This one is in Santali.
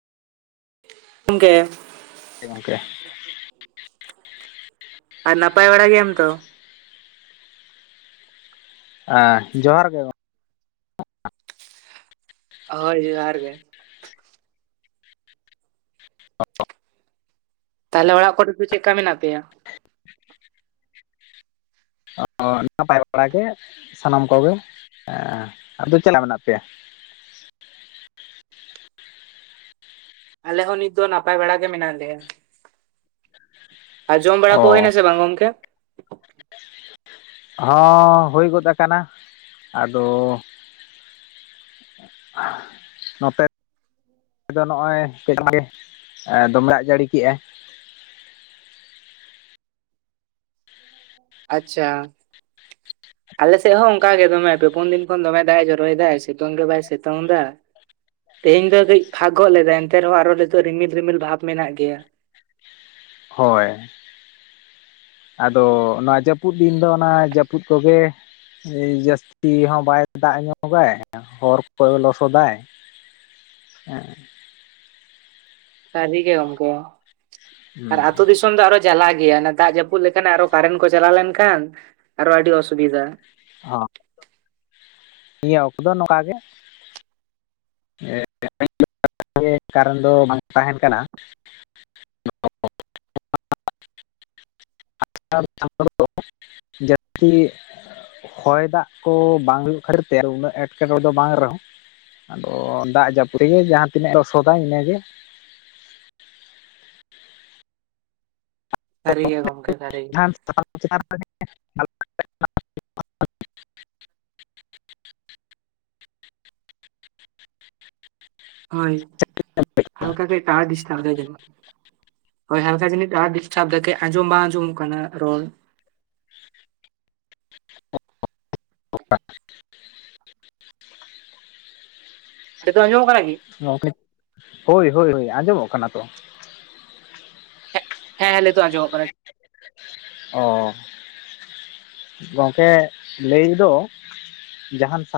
ᱜ [unintelligible] ᱜᱮ ᱾ ᱜᱚᱝᱠᱮ ᱾ ᱟᱨ ᱱᱟᱯᱟᱭ ᱵᱟᱲᱟ ᱜᱮᱭᱟᱢ ᱛᱚ? ᱟ ᱡᱚᱦᱟᱨ ᱜᱮ ᱜᱚᱝ ᱦᱳᱭ ᱡᱚᱦᱟᱨ ᱜᱮ [unintelligible] ᱛᱟᱦᱚᱞᱮ ᱚᱲᱟᱜ ᱠᱚᱨᱮ ᱫᱚ ᱪᱮᱫ ᱞᱮᱠᱟ ᱢᱮᱱᱟᱜ ᱯᱮᱭᱟ? ᱚ ᱱᱟᱯᱟᱭ ᱵᱟᱲᱟᱜ ᱜᱮ ᱥᱟᱱᱟᱢ ᱠᱚᱜᱮ ᱾ ᱦᱮᱸ ᱟᱫᱚ ᱪᱟᱞᱟᱜ ᱢᱮᱱᱟᱜ ᱯᱮᱭᱟ? ᱟᱞᱮ ᱦᱚᱸ ᱱᱤᱛ ᱫᱚ ᱱᱟᱯᱟᱭ ᱵᱮᱲᱟ ᱜᱮ ᱢᱮᱱᱟᱜ ᱞᱮᱭᱟ ᱾ ᱟᱨ ᱡᱚᱢ ᱵᱟᱲᱟ ᱠᱚ ᱚ ᱦᱩᱭᱱᱟᱥᱮ ᱵᱟᱝ ᱜᱚᱢᱠᱮ? ᱦᱚᱸ ᱦᱩᱭ ᱜᱚᱫ ᱟᱠᱟᱱᱟ ᱟᱫᱚ ᱱᱚᱛᱮ ᱟᱫᱚ ᱱᱚᱜᱼᱚᱭ [inaudible] ᱫᱚᱢᱮ ᱫᱟᱜ ᱡᱟᱹᱲᱤ ᱠᱮᱫᱼᱟᱭ ᱾ ᱟᱪᱪᱷᱟ ᱾ ᱟᱞᱮ ᱥᱮᱫ ᱦᱚᱸ ᱚᱱᱠᱟ ᱜᱮ ᱫᱚᱢᱮ ᱯᱮ ᱯᱳᱱ ᱫᱤᱱ ᱠᱷᱚᱱ ᱫᱚᱢᱮ ᱫᱟᱜ ᱮ ᱡᱚᱨᱚᱭ ᱫᱟ ᱥᱤᱛᱩᱝ ᱜᱮ ᱵᱟᱭ ᱥᱤᱛᱩᱝ ᱮᱫᱟ ᱾ ᱛᱮᱦᱮᱧ ᱫᱚ ᱠᱟᱹᱡ ᱯᱷᱟᱜᱚᱜ ᱞᱮᱫᱟ ᱮᱱᱛᱮ ᱨᱮᱦᱚᱸ ᱟᱨᱚ ᱱᱤᱛᱚᱜ ᱨᱤᱢᱤᱞ ᱨᱤᱢᱤᱞ ᱵᱷᱟᱵᱽ ᱢᱮᱱᱟᱜ ᱜᱮᱭᱟ ᱾ ᱦᱳᱭ ᱟᱫᱚ ᱱᱚᱣᱟ ᱡᱟᱹᱯᱩᱫ ᱫᱤᱱ ᱫᱚ ᱚᱱᱟ ᱡᱟᱹᱯᱩᱫ ᱠᱚᱜᱮ ᱾ ᱮᱭ ᱡᱟᱹᱥᱛᱤ ᱦᱚᱸ ᱵᱟᱭ ᱫᱟᱜ ᱧᱚᱜᱟᱭ ᱦᱚᱨ ᱠᱚᱭ ᱞᱚᱥᱚᱫᱟᱭ ᱾ ᱮᱸᱜ ᱮ ᱾ ᱥᱟᱹᱨᱤ ᱜᱮ ᱜᱚᱝᱠᱮ ᱟᱨ ᱟᱹᱛᱩ ᱫᱤᱥᱚᱢ ᱫᱚ ᱟᱨᱚ ᱡᱟᱞᱟ ᱜᱮᱭᱟ ᱫᱟᱜ ᱡᱟᱹᱯᱩᱫ ᱾ ᱨᱟᱹᱯᱩᱫ ᱞᱮᱠᱷᱟᱱ ᱟᱨᱚ ᱠᱟᱨᱮᱱᱴ ᱠᱚ ᱪᱟᱞᱟᱣ ᱞᱮᱱᱠᱷᱟᱱ ᱟᱨᱚ ᱟᱹᱰᱤ ᱚᱥᱩᱵᱤᱫᱷᱟ ᱾ ᱦᱚᱸ ᱾ ᱱᱤᱭᱟᱹ ᱚᱠᱛᱚ ᱫᱚ ᱱᱚᱝᱠᱟ ᱜᱮ ᱾ [inaudible] [inaudible] ᱠᱟᱨᱚᱱ ᱫᱚ ᱵᱟᱝ ᱛᱟᱦᱮᱱ ᱠᱟᱱᱟ [inaudible] [inaudible] ᱡᱟᱹᱥᱛᱤ ᱦᱚᱭ ᱫᱟᱜ ᱠᱚ ᱵᱟᱝ ᱦᱩᱭᱩᱜ ᱠᱷᱟᱹᱛᱤᱨ ᱛᱮ ᱩᱱᱟᱹᱜ ᱮᱴᱠᱮᱴᱚᱬᱮ ᱫᱚ ᱵᱟᱝ ᱨᱮᱦᱚᱸ ᱾ ᱟᱫᱚ ᱫᱟᱜ ᱡᱟᱹᱯᱩᱫ ᱜᱮ ᱡᱟᱦᱟᱸ ᱛᱤᱱᱟᱹᱜ ᱞᱚᱥᱚᱫᱟ ᱤᱱᱟᱹᱜᱮ ᱾ ᱥᱟᱹᱨᱤ ᱜᱮ ᱜᱚᱢᱠᱮ ᱥᱟᱹᱨᱤ ᱜᱮ ᱾ ᱛᱯ ᱪ [inaudible] ᱦᱳᱭ ᱦᱟᱞᱠᱟ ᱠᱟᱹᱡ ᱴᱟᱣᱟᱨ ᱫᱤᱥᱛᱟᱵ ᱮᱫᱟ ᱡᱟᱹᱱᱤᱡ ᱾ ᱦᱳᱭ ᱦᱟᱞᱠᱟ ᱡᱤᱱᱤᱥ ᱴᱟᱣᱟᱨ ᱰᱤᱥᱴᱟᱵ ᱫᱟᱭ ᱠᱟᱹᱡ ᱟᱸᱡᱚᱢ ᱵᱟᱝ ᱟᱸᱡᱚᱢᱚᱜ ᱟᱠᱟᱱᱟ ᱨᱚᱲ ᱾ [inaudible] ᱱᱤᱛᱚᱜ ᱟᱸᱡᱚᱢᱚᱜ ᱠᱟᱱᱟ ᱠᱤ? ᱜᱚᱝᱠᱮ ᱦᱳᱭ ᱦᱳᱭ ᱦᱳᱭ ᱟᱸᱡᱚᱢᱚᱜ ᱠᱟᱱᱟ ᱛᱚ ᱾ ᱮ ᱦᱮᱸ ᱦᱮᱸ, ᱱᱮᱛᱚᱜ ᱟᱸᱡᱚᱢᱚᱜ ᱠᱟᱱᱟ᱾ ᱚ᱾ ᱜᱚᱝᱠᱮ ᱞᱟᱹᱭ ᱫᱚ ᱡᱟᱦᱟᱸᱱ ᱥᱟ